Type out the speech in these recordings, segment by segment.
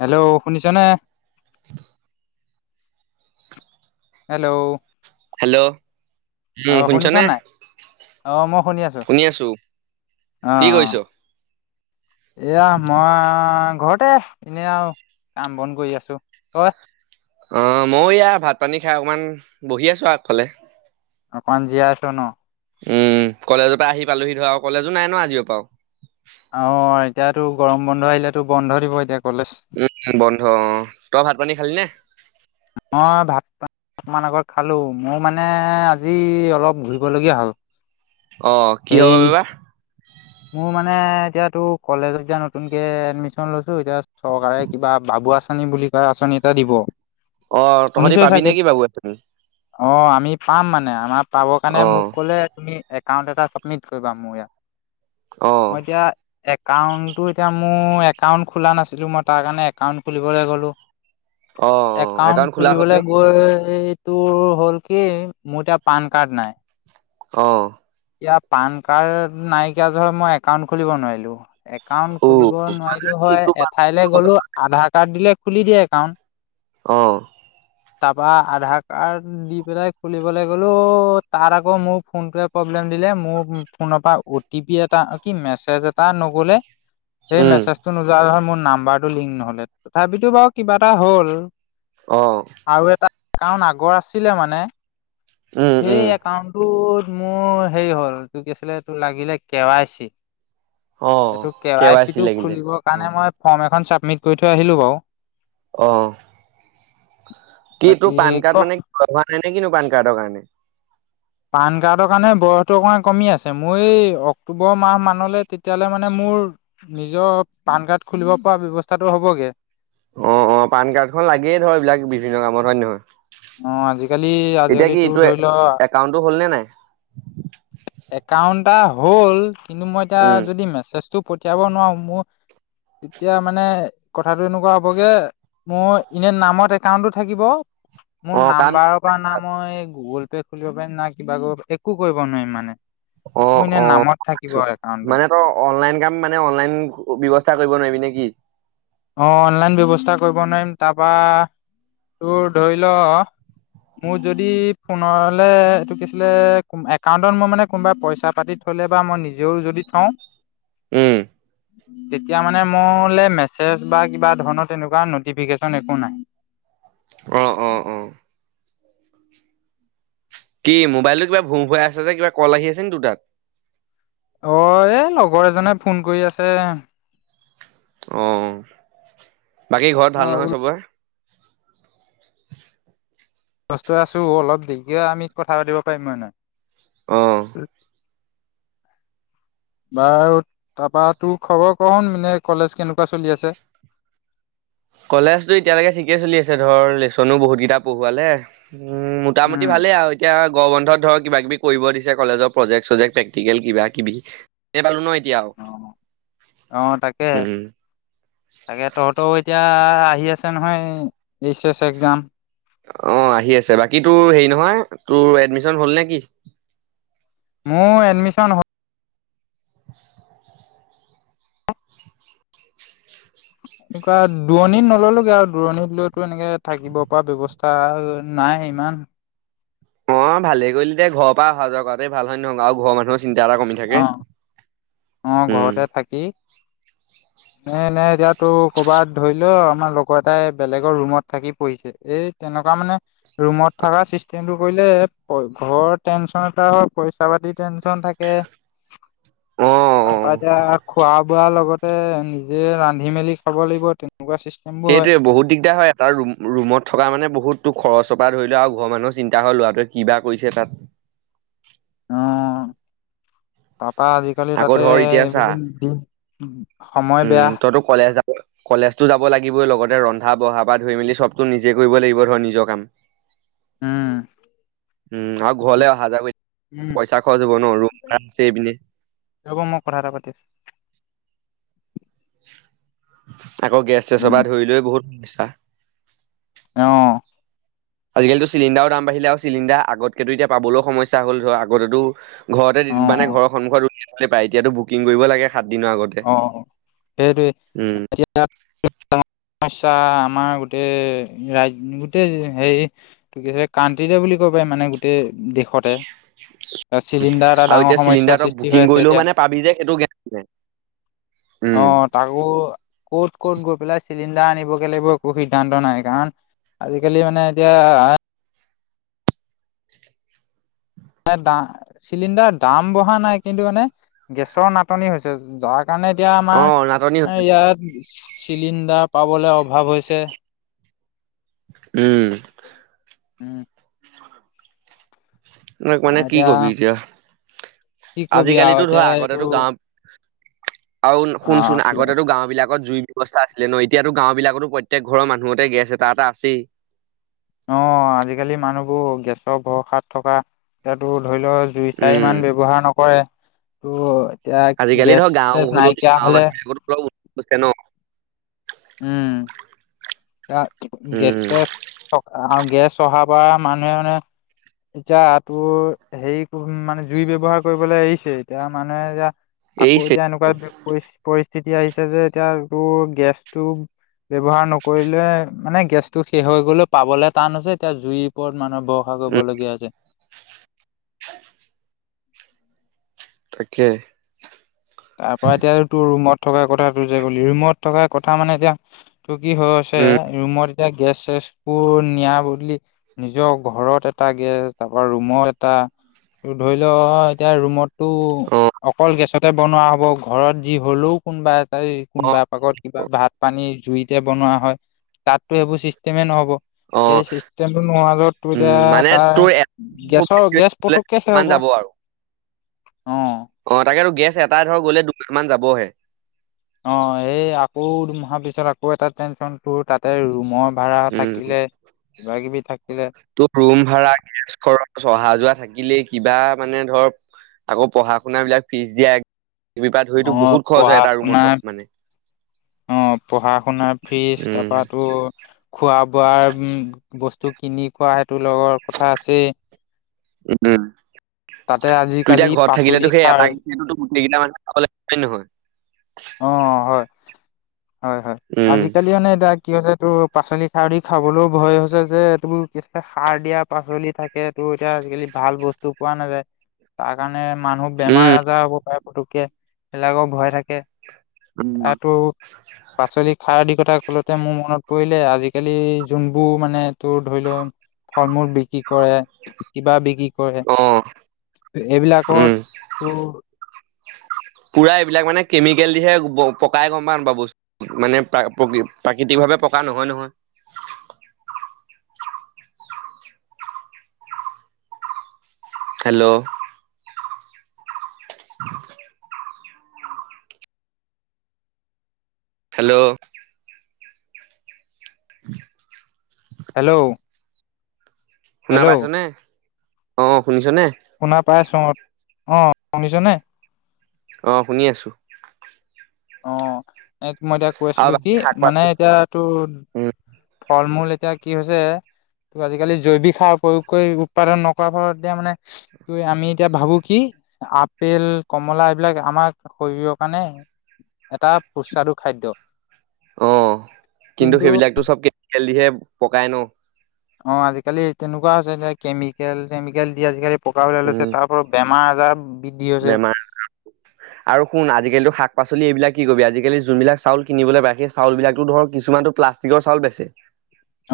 Hello শুনিছনে? [inaudible] Hello. Hello উম অ' শুনিছ শুনিছনে? নাই? শুনি আছো। কি কৰিছ? এইয়া মই ঘৰতে এনে আও কাম-বন কৰি আছো, তই? অঁ মই এইয়া ভাত পানী খায় অকমান বহি আছো আগফালে। অকমান জীৰাইছ ন? উম কলেজৰ পৰা আহি পালোহি ধৰ আও, কলেজো নাই ন আজিৰ পৰা আও। অঁ এতিয়াতো গৰম বন্ধ আহিলেতো বন্ধ দিব এতিয়া কলেজ উ বন্ধ অঁ, তই ভাত পানী খালি নে? মই ভাত পা অকমান আগত খালো, মোৰ মানে আজি অলপ ঘূৰিব লগীয়া হ'ল। অ' এই কিহৰ বাবে বা? মোৰ মানে এতিয়া তো কলেজ এতিয়া নতুনকে এডমিশ্যন লৈছো, এতিয়া চৰকাৰে কিবা বাবু আঁচনি বুলি কয় আঁচনি এটা দিব। অ' তহঁতি শুনিছই পাবি চাগে? নেকি বাবু আচনি? অ' আমি পাম মানে, আমাৰ পাব অ কাৰণে মোক কলে তুমি একাউণ্ট এটা চাবমিট কৰিবা মোৰ ইয়াত। অ মই এতিয়া একাউণ্টটো এতিয়া মোৰ একাউন্ট খোলা নাছিলো, মই তাৰ কাৰণে একাউন্ট খুলিবলৈ গ'লো। [unintelligible] একাউণ্ট খোলা হ'ল খুলিবলৈ নে? গৈ তোৰ হ'ল কি মোৰ এতিয়া পান কাৰ্ড নাই। অঁ। এতিয়া পান কাৰ্ড নাইকিয়া ধৰ মই একাউন্ট খুলিব নোৱাৰিলো। একাউণ্ট উ খুলিব নোৱাৰিলো হয়, এঠাইলে গ'লো আধাৰ কাৰ্ড দিলে খুলি দিয়ে একাউণ্ট। অঁ। তাৰপা আধাৰ কাৰ্ড দি পেলাই খুলিবলৈ গ'লো তাত আকৌ মোৰ ফোনটোৱে প্ৰব্লেম দিলে মোৰ ফোনৰ পৰা উ টিপি এটা কি মেছেজ এটা নগ'লে সেই উম মেছেজ নোযোৱাৰ যহত মোৰ নাম্বাৰটো লিংক নহ'লে, তথাপিতো বাৰু কিবা এটা হ'ল। অ'। আৰু এটা একাউণ্ট আগৰ আছিলে মানে, উম সেই উম একাউন্টটোত মোৰ হেৰি হ'ল তোৰ কি আছিলে তোৰ লাগিলে কে ৱাই চি। অ এইটো কে ৱাই চি চিটো লাগিলে খুলিবৰ অ কাৰণে মই ফৰ্ম এখন চাবমিট কৰি থৈ আহিলোঁ বাৰু। অ'। কি বাকী তোৰ পান ক কাৰ্ড মানে হোৱা নাই নে কিনো পান কাৰ্ডৰ কাৰণে? পান কাৰ্ডৰ কাৰণে বয়সটো অকণমান কমি আছে। মোৰ এই অক্টোবৰ মাহ মানলৈ তে তেতিয়াহলে মানে মোৰ নিজৰ পান কাৰ্ড খুলিব পৰা ব্যয়ৱস্থাটো হ'বগে। অ' অ' পান কাৰ্ডখন লাগেই ধৰ এইবিলাক বিভিন্ন কামত হয় নে নহয়? অ' আজিকালি এতিয়া আজিকালি কি তোৰ এইটো ধৰি ল একাউণ্টটো হ'ল নে নাই একাউন্ট এটা হ'ল, কিন্তু মই এতিয়া উম যদি মেছেজটো পঠিয়াব নোৱাৰো, মোৰ তেতিয়া মানে কথাটো এনেকুৱা হ'বগে, মোৰ এনে নামত একাউণ্টো থাকিব অ মোৰ কাম নাম্বাৰৰ পৰা না মই গুগ'ল পে খুলিব পাৰিম না কিবা কৰিব একো কৰিব নোৱাৰিম মানে। অ মোৰ অ এনেই নামত থাকিব একাউণ্টটো। মানে তই অনলাইন কাম মানে অনলাইন ব্যৱস্থা কৰিব নোৱাৰিবি নে কি? অ' অনলাইন ব্যৱস্থা কৰিব নোৱাৰিম, তাৰপা তোৰ ধৰি ল মোৰ যদি ফোনলে এইটো কি আছিলে, একাউণ্টত মই মানে কোনোবাই পইচা পাতি থলে বা মই নিজেও যদি থওঁ উম। তেতিয়া মানে মোলো মেছেজ বা কিবা ধৰনৰ তেনকুৱা ন'টিফিকেশ্যন একো নাই। অ' অ'। অ কি মোবাইলটো কিবা ভো ভোৱাই আছে যে কিবা কল আহি আছে নেকি তোৰ তাত? অ এ লগৰ এজনে ফোন কৰি আছে। অ' বাকী ঘৰত ভাল মই নহয় বোলো চবৰে? বস্তু আছো অলপ দেৰিকে আমি কথা পাতিব পাৰিম হয় নহয়? অঁ। [unintelligible] বাৰু তাৰপৰা তোৰ খবৰ কচোন মানে কলেজ কেনেকুৱা চলি আছে? কলেজতো এতিয়ালৈকে ঠিকে চলি আছে ধৰ লেচনো বহুত কেইটা পঢ়োৱালে উ মোটামুটি উম ভালে আও এতিয়া গৰম বন্ধত ধৰক কিবা কিবি কৰিব দিছে কলেজৰ প্ৰজেক্ট চজেক্ট প্ৰেক্টিকেল কিবা কিবি। এই পালোঁ ন এতিয়া আৰু অ অ তাকে উম। তাকে তহঁতও এতিয়া আহি আছে নহয় এইচ এছ এক্সাম। অঁ আহি আছে, বাকী তোৰ হেৰি নহয় তোৰ এডমিশন হ'ল নে কি? মোৰ এডমিচন হ এনেকুৱা দূৰণিত নললোগে আও, দূৰণিত লৈ টো এনেকে থাকিব পৰা ব্যৱস্থা তাৰ নাই ইমান। অ' ভালে কৰিলি দে, ঘৰৰ পৰা অহা যোৱা কৰাটোৱে ভাল হয় নহয়, আৰু ঘৰৰ মানুহৰ চিন্ত এটা কমি থাকে। অঁ, অঁ উম ঘৰতে থাকি [unintelligible] এ নাই এতিয়া তোৰ কৰ'বাত ধৰি লও আমাৰ লগৰ এটাই বেলেগৰ ৰুমত থাকি পঢ়িছে। এই তেনেকুৱা মানে ৰুমত থকা চিছ তেমটো কৰিলে ঘৰৰ টেনচন এটা হয়, পইচা পাতি টেনচন থাকে। অ অ তাৰপৰা এতিয়া খোৱা বোৱা লগত তে নিজে ৰান্ধি মেলি খাব লাগিব তেনেকুৱা চিছ সেইটোৱেই বহুত দিগদাৰ হয়। তাৰ ৰুমত থকা মানে বহুত তোৰ খৰচৰ পৰা ধৰি ল আৰু ঘৰৰ মানুহৰ চিন্তা ল'ৰাটোৱে কিবা কৰিছে তাত। অঁ তাপৰা আজিকালি আকৌ তাতে ধৰ এতিয়া চা এইবোৰ দিন সময় বেয়া। তইটো কলেজ যা কলেজতো যাব লাগিবই লগতে ৰন্ধা বঢ়া পৰা ধৰি মেলি চবতো নিজে কৰিব লাগিব ধৰ নিজৰ কাম। [unintelligible] উম। উম' আৰু ঘৰলৈ অহা যোৱা উম, পইচা খৰচ হব ন, ৰুম এই পিনে হব মই কথা এটা পাতিম। আকৌ' গেছ চেছৰ উম, পৰা ধৰি লৈ বহুত সমস্যা। অঁ। আজিকালিতো চিলিণ্ডাৰৰ দাম বাঢ়িলে আৰু চিলিণ্ডাৰ আগতকৈতো এতিয়া পাবলৈও সমস্যা হ'ল ধৰ আগতেতো ঘৰতে মানে অ', ঘৰ সন্মুখত উলিয়াই থলেই পায় এতিয়াতো বুকিং কৰিব লাগে সাত দিনৰ আগত। অ' অ' সেইটোৱে, এতিয়া [unintelligible] সমস্যা আমাৰ গোটেই ৰাজ গোটেই হেই হে কানণ্ট্ৰিতে বুলি ক'ব পাৰি মানে গোটেই দেশ শতে, চিলিণ্ডাৰ এটা আৰু ডাঙৰ এতিয়া চিলিণ্ডাৰ সমস্যাৰ তই সৃষ্টি বুকিং হৈ আছে কৰিলেও এতিয়া। মানে পাবি যে সেইটো গেৰাণ্টি নাই। উম অঁ তাকো ক'ত ক'ত গৈ পেলাই চিলিণ্ডাৰ আনিবগৈ লাগিব একো সিদ্ধান্ত নাই, কাৰণ আজিকালি মানে এতিয়া আহ দা চিলিণ্ডাৰ দাম বঢ়া নাই কিন্তু মানে গেছৰ নাটনি হৈছে, যাক সেইকাৰণে এতিয়া অ আমাৰ নাটনি হৈছে ইয়াত চিলিণ্ডাৰ পাবলে অভাৱ হৈছে। উম। উম। এইবিলাক মানে কি কবি এতিয়া, কি কবি আৰু আজিকালিতো এতিয়া ধৰা এইটো আগতেতো গাঁৱত আৰু শুনচোন অ' কিবা আগতেতো গাঁও বিলাকত জুই ব্যৱস্থা আছিল ন, এতিয়াতো গাঁও বিলাকতো প্ৰত্যেক ঘৰৰ মানুহতেই গেছ এটা এটা আছেই। অ' আজিকালি মানুহবোৰ গেছৰ ভৰসাত থকা ইয়াতো ধৰি লও- দুই চাৰি উম মান ব্যৱহাৰ নকৰে ত' এতিয়া আজিকালি গেছ ধৰ গাঁও চেছ হলেও নাইকিয়া গাঁৱৰ হলে [unintelligible] উম এ উম গেছে থকা গেছ অহাৰ পৰা মানুহে মানে এতিয়া তোৰ হেৰি মানে জুই ব্যৱহাৰ কৰিবলৈ এৰিছে এতিয়া মানুহে এতিয়া আকৌ এৰিছে এতিয়া এনেকুৱা পৰিস্থিতি আহিছে যে এতিয়া তোৰ গেছ টো ব্যৱহাৰ নক নকৰিলে মানে গেছ টো শেষ হৈ গ'লে পাবলে টান আছে এতিয়া জুই ওপৰত মানুহ ভৰষা উম কৰিবলগীয়া হৈছে [unintelligible] তাকে তাৰ পৰা এতিয়া তোৰ ৰুমত থকা কথাটো যে কলি ৰুমত থকা কথা মানে এতিয়া তোৰ কি হ ছে উম ৰুমত এতিয়া গেছ চেচবোৰ নিয়া বুলি নিজৰ ঘৰত এটা গেছ তাৰপৰা ৰুমত এটা ধৰি লওঁ এতিয়া ৰুমত টো অ অকল গেছতে বনোৱা হ'ব ঘৰত যি হলও কোনবা এটাই অ কোনোবা পাকত কিবা ভাত পানী জুইত এতিয়া বনোৱা হয় তাত টো এইবোৰ চিষ্টেমে নহ'ব অ সেই চিষ্টেমটো নোহোৱা য'ত তোৰ উম এতিয়া তাৰ গেছৰ গেছ পটককে শেষ কিমান হ'ব যাব আৰু অ অ তাকেতো গেছ এটা ধৰ গ'লে দুদিন মান যাবহে অ এই আকৌ দুমাহৰ পিছত আকৌ এটা টেনচন টোৰ তাতে ৰুমৰ ভাড়া উম থাকিলে কিবা কিবি থাকিলে তোৰ ৰুম ভাড়া গেছ খৰচ অহা যোৱা থাকিলেই কিবা মানে ধৰক আকৌ পঢ়া শুনা বিলাক ফিজ দিয়া দুইপা অ ধৰিতো বহুত খৰচ পঢ়া হয় এটা শুনা ৰুমত মানে অ পঢ়া শুনাৰ ফিজ উম। তাৰপৰা টোৰ খোৱা বোৱাৰ বস্তু কিনি খোৱা সেইটো লগৰ কথা আছেই তাতে দুই আজিকালি টাই ঘৰত পাচলি থাকিলেতো সেই সাৰ এটা [unintelligible] অ হয় হয় হয় উম, আজিকালি মানে দাক কি হৈছে এইটোৰ পাচলি সাৰ দি খাবলৈও ভয় হৈছে যে এই টোৰ এইবোৰ সাৰ দিয়া পাচলি থাকে তাকে টো এতিয়া আজিকালি ভাল বস্তু পোৱা নাযায় তাৰ কাৰণে মানুহ বেমাৰ উম, আজাৰ হ'ব পাৰে পুটুকে সিবিলাকৰ ভয় থাকে উম, এটো পাচলি খাৰ দি কতা কলতে মোৰ মনত পৰিলে আজিকালি যোনবোৰ মানে তোৰ ধৰি লও ফল মূল বিক্ৰী কৰে কিবা বিক্ৰী কৰে অ এইবিলাকত উম তোৰ পুৰা এইবিলাক মানে কেমিকেল দিহে পকাই গম পাওঁ নাপাও বস্তু মানে প্ৰ প্ৰাকৃতিকভাৱে পকা নহয় নহয় হেল্ল' [unintelligible] হেল্ল' [unintelligible] হেল্ল'? শুনা হেল্ল' পাইছ নে? অ, শুনিছ নে? শুনা পাইছোঁ অ, শুনিছনে? অ, শুনি আছো। অ, এত মই এতিয়া কৈ আৰু আছিলো কি বাকী শাক মানে পাচলি এতিয়া তোৰ উম, ফল-মূল এতিয়া কি হৈছে তোৰ আজিকালি জৈৱিক সাৰ প্ৰয়োগ কৰি উৎপাদন নকৰাৰ ফলত এতিয়া মানে তোৰ আমি এতিয়া ভাবো কি আপেল, কমলা এইবিলাক আমাক শৰীৰৰ কাণে এটা সুস্বাদু খাদ্য। অ, কিন্তু সেইবিলাকতো চব কেমিকেল দিহে পকাই ন? অ, আজিকালি তেনকুৱা আছে যে কেমিকেল চেমিকেল দি আজিকালি পকা ওলাই লৈছে উম, তাৰ [unintelligible] বেমাৰ আজাৰ বৃদ্ধি হৈছে বেমাৰ [unintelligible] আৰু শুন আজিকালিতো শাক-পাচলি এইবিলাক কি কবি আজিকালি যোনবিলাক চাউল কিনিবলৈ পায় সেই চাউল বিলাকটো ধৰ কিছুমানতো প্লাচ টিকৰ চাউল বেচে।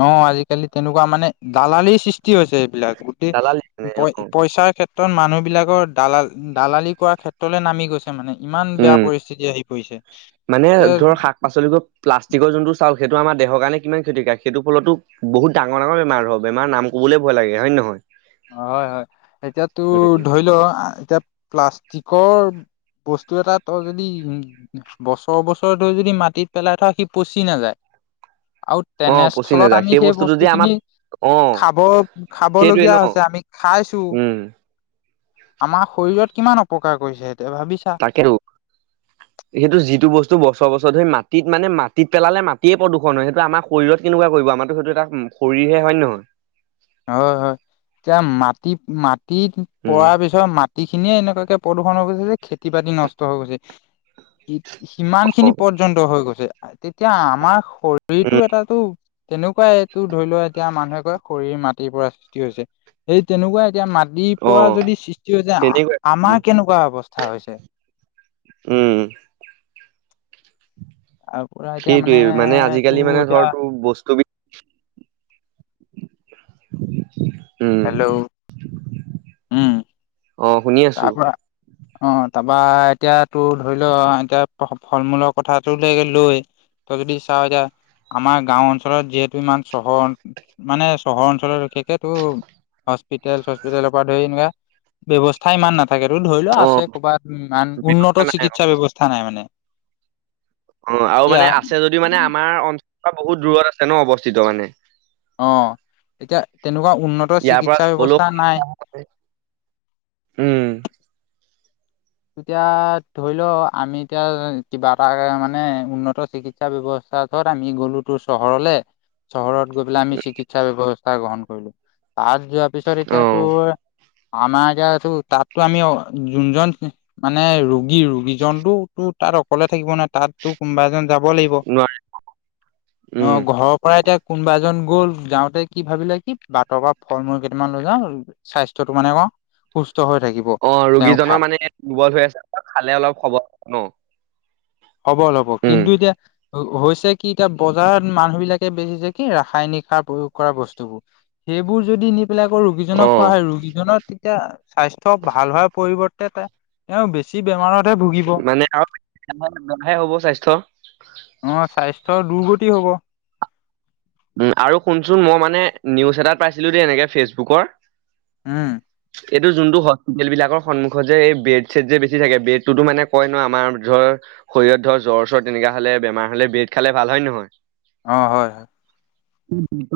অ, আজিকালি তেনেকুৱা মানে দালালিৰ সৃষ্টি হৈছে এইবিলাক গোটেই দালালি মানে অ পই-পইচাৰ ক্ষেত্ৰত মানুহ বিলাকৰ দালাল-দালালি কৰাৰ ক্ষেত্ৰলে নামি গৈছ এ মানে, ইমান বেয়া উম পৰিস্থিতি আহি পৰিছে। মানে এয়া ধৰ শাক পাচলিবোৰ প্লাষ্টিকৰ যোনটো চাউল সেইটো আমাৰ দেহৰ কাৰণে কিমান ক্ষতিকাৰক সেইটো ফলতো বহুত ডাঙৰ ডাঙৰ বেমাৰ [unintelligible] বেমাৰ নাম ক'বলে ভয় লাগে হয় নে নহয়? অ হয়, হয়, এতিয়া তোৰ উম, ধৰি ল আ এতিয়া প্লাষ্টিকৰ বস্তু এটাত তই যদি উম বছৰ বছৰ ধৰি যদি মাটিত পেলাই থ সি পচি নাযায়। আউ অ পচি তেনেস্থলত নাযায় আমি সেই বস্তুটো বস্তু যে খিনি আমাক অ খাব সেইটোৱে ন খাবলগীয়া হৈছে আমি খা খাইছো। উম। আমাৰ শৰীৰত কিমান অপকাৰ কৰিছে সেইটোৱে ভাবি চা। তাকেতো। সেইটো যিটো বস্তু বছৰ বছৰ ধৰি মাটিত মানে মাটিত পেলালে মাটিয়ে প্ৰদূষণ হয় সেইটো আমা শৰীৰত কেনেকুৱা কৰিব আমাৰটো সেইটো এটা উম শৰীৰহে হয়ন নহয়? হয়, হয়, তিয়া মাটিপ মাটিত উম পৰাৰ পিছ ধৰা মাটি খিনিয়ে এনেকুৱাকে প্ৰদূষণ হৈ গৈছে যে খেতি-বাতি নষ্ট হৈ গৈছে। ই সিমান অ খিনি পৰ্যন্ত হৈ গৈছে। আ তেতিয়া আমাৰ উম শৰীৰটো এটাটো তেনেকুৱাই তোৰ ধৰি ল এতিয়া মানুহে কয় শৰীৰ মাত টিৰ পৰা সৃষ্টি হৈছে, সেই তেনেকুৱা এতিয়া মা দিৰ অ পৰা যদি সৃষ্টি হৈছে আ তেনেকুৱাই কথাটো। আমাৰ কেনেকুৱা অৱস্থা হৈছে? উম। আৰু পুৰা এতিয়া সেইটোৱে মানে আজিকালি তোৰ মানে ধৰ এতিয়া তোৰ বস্তু বি [unintelligible] হেল্ল'? উম অ, শুনি আ তাৰ পৰা অ, তাপা এতিয়া তোৰ ধৰি ল আ এতিয়া [unintelligible] ফল-মূলৰ কথাটোলেকে লৈ তই যদি চাওঁ এতিয়া, আমাৰ গাওঁ অঞ্চলত যিহেতু ইমান চহৰ মানে চহৰ অঞ্চলত বিশেষে তোৰ হস্পিতেল চস্পিতেলৰ পৰা ধৰি এনেকুৱা ব্যৱ স্থা ইমান নাথাকে তোৰ ধৰি লোৱা অ আছে ক'ৰবাত ইমান ব্যৱস্থা উন্নত নাই অ চিকিৎসা ব্যৱস্থা নাই মানে। অঁ আৰু এতিয়া মানে আছে যদিও মানে আমাৰ অঞ্চলৰ বহুত দূৰত আছে ন অৱস্থিত মানে। অঁ, এতিয়া তেনেকুৱা উন্নত ইয়াৰ পৰা চিকিৎসা যাবলৈও ব্যৱস্থা নাই। উম। এতিয়া ধৰি ল আমি এতিয়া কিবা এটা মানে উন্নত চিকি ৎসা ব্যৱস্থাত য'ত আমি গ'লো, ত চহৰলে চহৰত গৈ পেলাই আমি চিকিৎসা ব্যৱস্থা গ্ৰহণ কৰিলো। তাত যোৱাৰ পিছত অ এতিয়া তোৰ আমাৰ এতিয়া এইটো তাতো আমি অঁ যোনজন মানে ৰোগী ৰোগীজনটো তোৰ তাত অকলে থাকিব নোৱাৰে তাত। তো কোনোবা এজন যাব লাগিব, নোৱাৰি উম অঁ ঘৰৰ পৰা এতিয়া কোনোবা এজন গ'ল, যাওঁতে কি ভাবিলে কি বাটৰ পৰা ফল মূল কেইটামান লৈ যাওঁ। স্বাস্থ্যটো মানে ক সুস্থ হৈ থাকি অঁ, ৰোগীজনৰ মানে এনে দুৰ্বল হৈ আছে খালে অলপ হবল ন। হবল হ'ব, উম কিন্তু এতিয়া হৈ হৈছে কি এতিয়া বজাৰত মানুহ বিলাকে বেচিছে কি ৰাসায়নিক সাৰ প্ৰয়োগ কৰা বস্তুবোৰ। সেইবোৰ যদি নি পেলাই অ ৰোগীজনক খোৱা হয়, ৰোগীজননৰ তেতিয়া স্বাস্থ্য ভাল হোৱাৰ পৰিৱৰ্তে তে তেওঁ বেছি বেমাৰতহে ভু [inaudible] অঁ স্বাস্থ্যৰ দুৰ্গতি হ'ব। উম আৰু শুনচোন মই মানে নিউজ এটাত পাইছিলো দেই এনেকে ফেচবুকৰ উম। এইটো যোনটো হস্পিটেল বিলাকৰ সন্মুখত যে এই ব্ৰেড চেড যে বেছি থাকে ব্ৰেড টো মানে কয় ন আমাৰ যৰ শৰীৰত ধৰ জ্বৰ চৰ তেনেকা হলে বেমাৰ হলে ব্ৰেড খালে ভাল হয় নে নহয়? অঁ হয়। [inaudible]